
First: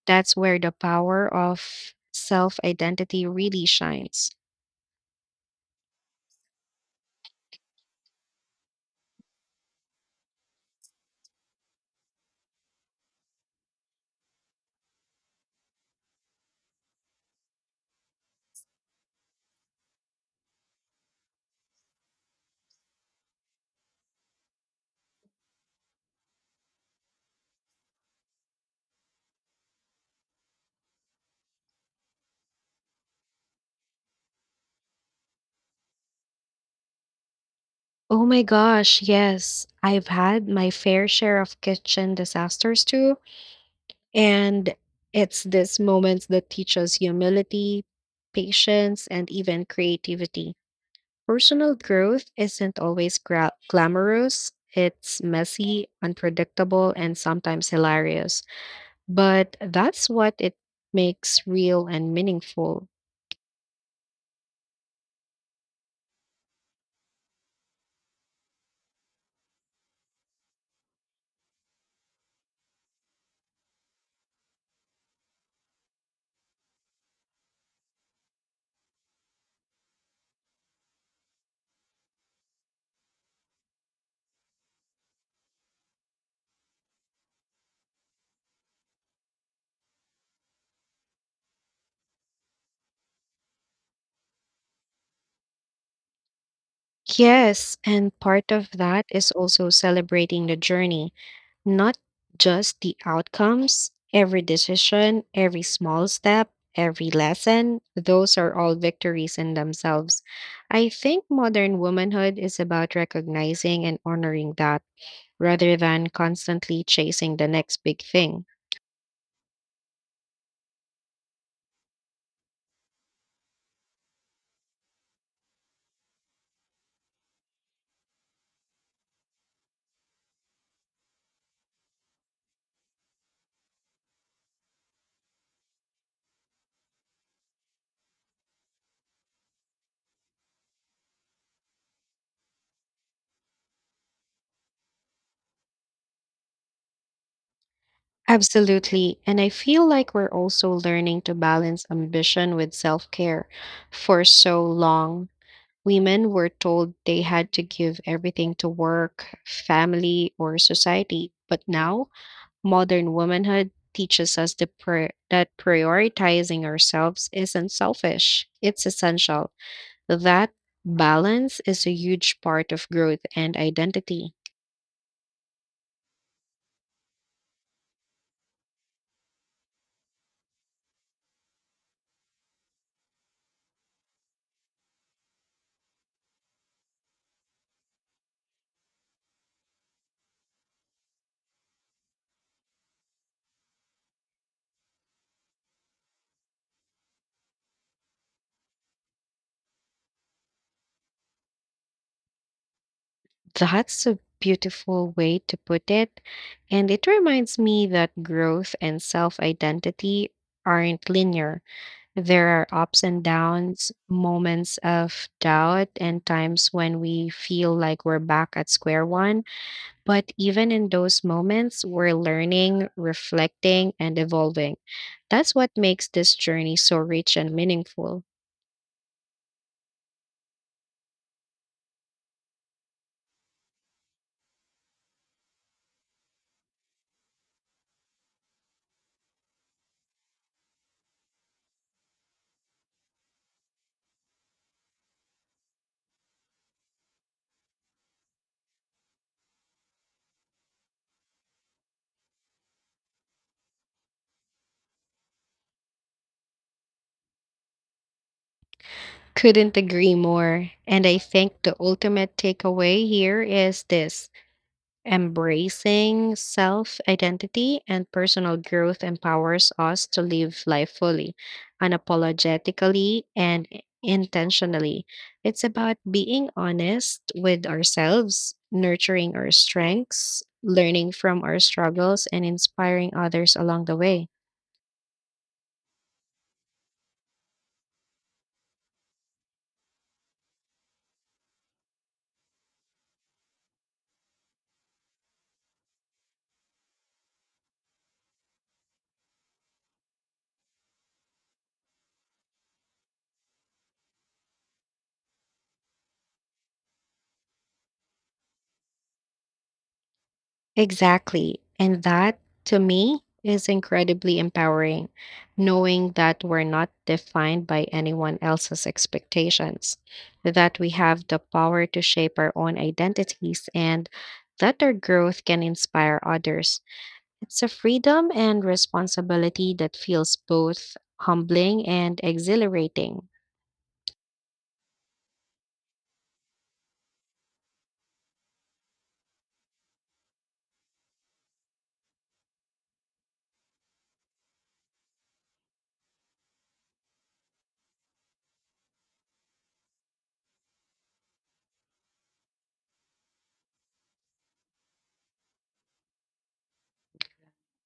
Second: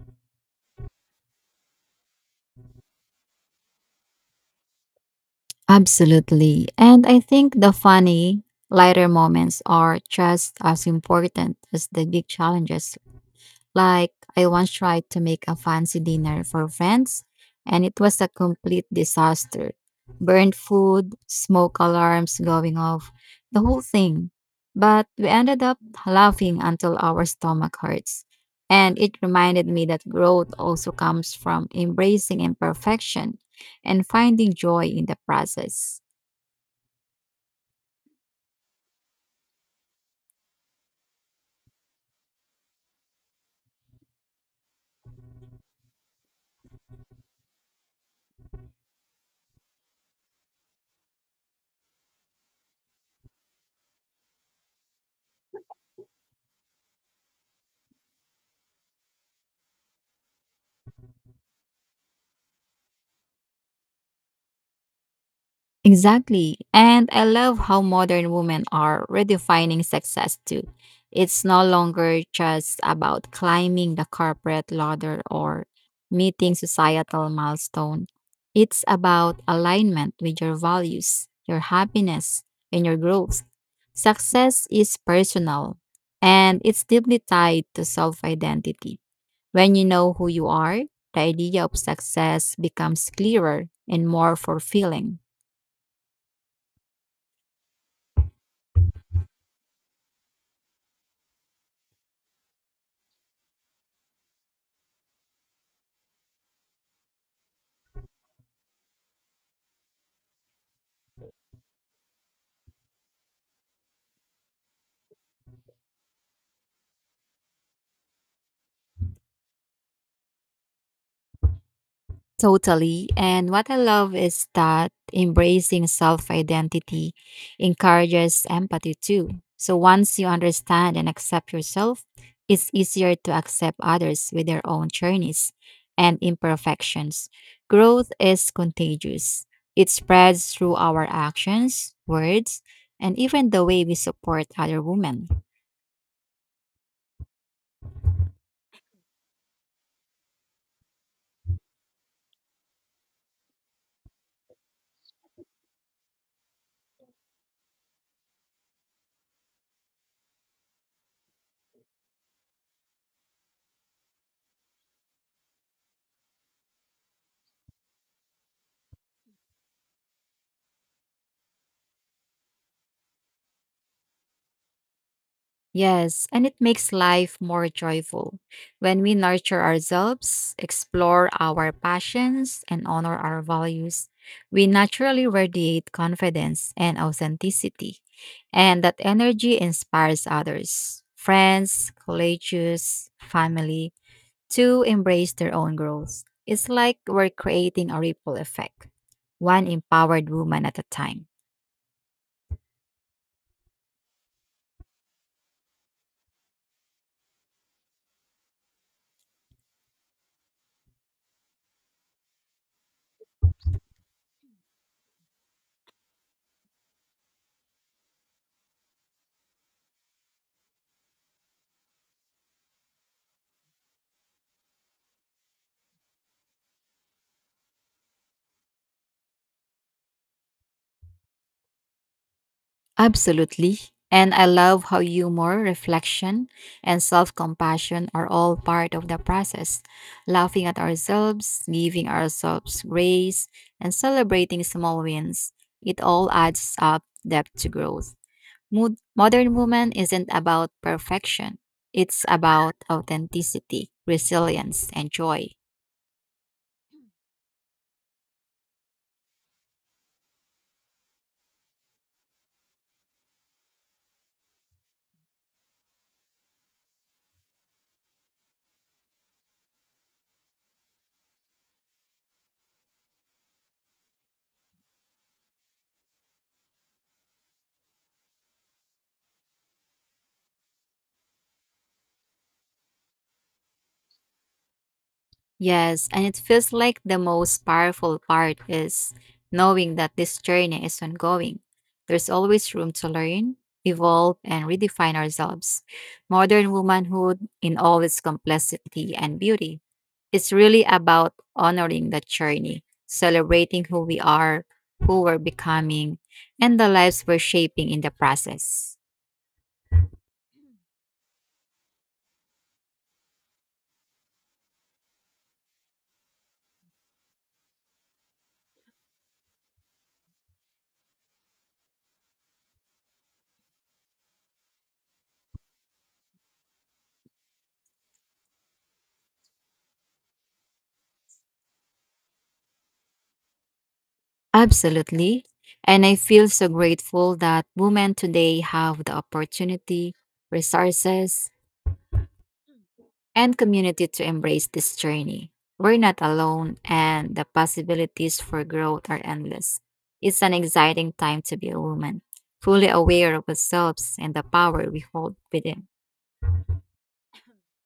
A: That's where the power of self identity really shines.
B: Absolutely. And I think the funny, lighter moments are just as important as the big challenges. Like, I once tried to make a fancy dinner for friends, and it was a complete disaster. Burned food, smoke alarms going off, the whole thing. But we ended up laughing until our stomach hurts. And it reminded me that growth also comes from embracing imperfection and finding joy in the process.
A: Oh my gosh, yes. I've had my fair share of kitchen disasters too. And it's these moments that teach us humility, patience, and even creativity. Personal growth isn't always glamorous, it's messy, unpredictable, and sometimes hilarious. But that's what it makes real and meaningful.
B: Exactly. And I love how modern women are redefining success too. It's no longer just about climbing the corporate ladder or meeting societal milestone. It's about alignment with your values, your happiness, and your growth. Success is personal, and it's deeply tied to self identity. When you know who you are, the idea of success becomes clearer and more fulfilling.
A: Yes, and part of that is also celebrating the journey, not just the outcomes. Every decision, every small step, every lesson, those are all victories in themselves. I think modern womanhood is about recognizing and honoring that rather than constantly chasing the next big thing.
B: Totally. And what I love is that embracing self identity encourages empathy too. So once you understand and accept yourself, it's easier to accept others with their own journeys and imperfections. Growth is contagious, it spreads through our actions, words, and even the way we support other women.
A: Absolutely. And I feel like we're also learning to balance ambition with self care. For so long, women were told they had to give everything to work, family, or society. But now, modern womanhood teaches us the that prioritizing ourselves isn't selfish, it's essential. That balance is a huge part of growth and identity.
B: Yes, and it makes life more joyful when we nurture ourselves, explore our passions, and honor our values. We naturally radiate confidence and authenticity, and that energy inspires others, friends, colleagues, family, to embrace their own growth. It's like we're creating a ripple effect, one empowered woman at a time.
A: That's a beautiful way to put it. And it reminds me that growth and self identity aren't linear. There are ups and downs, moments of doubt, and times when we feel like we're back at square one. But even in those moments, we're learning, reflecting, and evolving. That's what makes this journey so rich and meaningful.
B: Absolutely. And I love how humor, reflection, and self compassion are all part of the process. Laughing at ourselves, giving ourselves grace, and celebrating small wins. It all adds up depth to growth. Modern woman isn't about perfection, it's about authenticity, resilience, and joy.
A: Couldn't agree more. And I think the ultimate takeaway here is this: embracing self identity and personal growth empowers us to live life fully, unapologetically, and intentionally. It's about being honest with ourselves, nurturing our strengths, learning from our struggles, and inspiring others along the way.
B: Yes, and it feels like the most powerful part is knowing that this journey is ongoing. There's always room to learn, evolve, and redefine ourselves. Modern womanhood in all its complexity and beauty. It's really about honoring that journey, celebrating who we are, who we're becoming, and the lives we're shaping in the process.
A: Exactly. And that, to me, is incredibly empowering, knowing that we're not defined by anyone else's expectations, that we have the power to shape our own identities, and that our growth can inspire others. It's a freedom and responsibility that feels both humbling and exhilarating.
B: Absolutely. And I feel so grateful that women today have the opportunity, resources, and community to embrace this journey. We're not alone, and the possibilities for growth are endless. It's an exciting time to be a woman, fully aware of ourselves and the power we hold within.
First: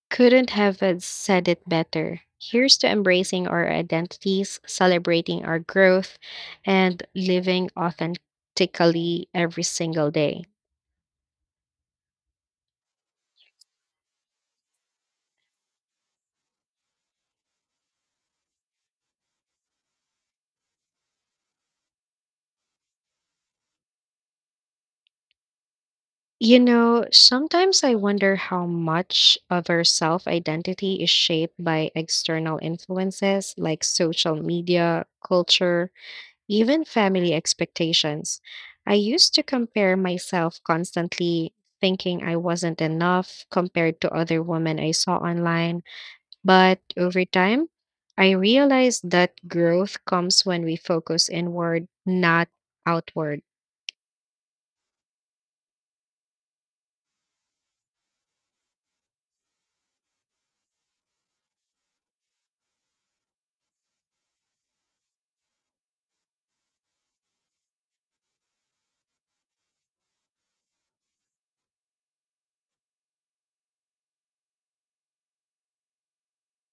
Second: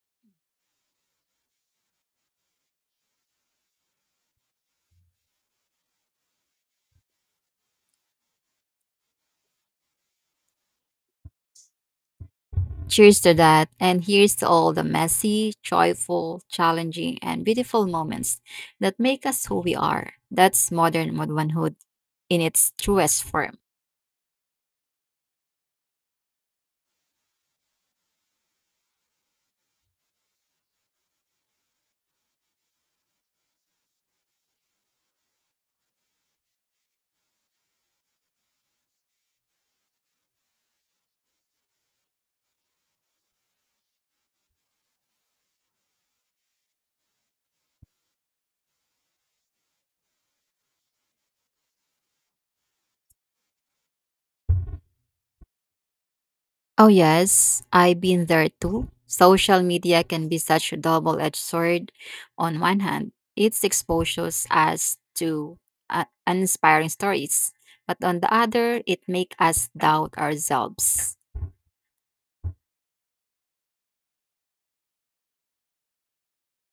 A: Couldn't have said it better. Here's to embracing our identities, celebrating our growth, and living authentically every single day.
B: Cheers to that, and here's to all the messy, joyful, challenging, and beautiful moments that make us who we are. That's modern womanhood in its truest form.
A: You know, sometimes I wonder how much of our self identity is shaped by external influences like social media, culture, even family expectations. I used to compare myself constantly, thinking I wasn't enough compared to other women I saw online. But over time, I realized that growth comes when we focus inward, not outward.
B: Oh, yes, I've been there too. Social media can be such a double edged sword. On one hand, it exposes us to uninspiring stories, but on the other, it makes us doubt ourselves.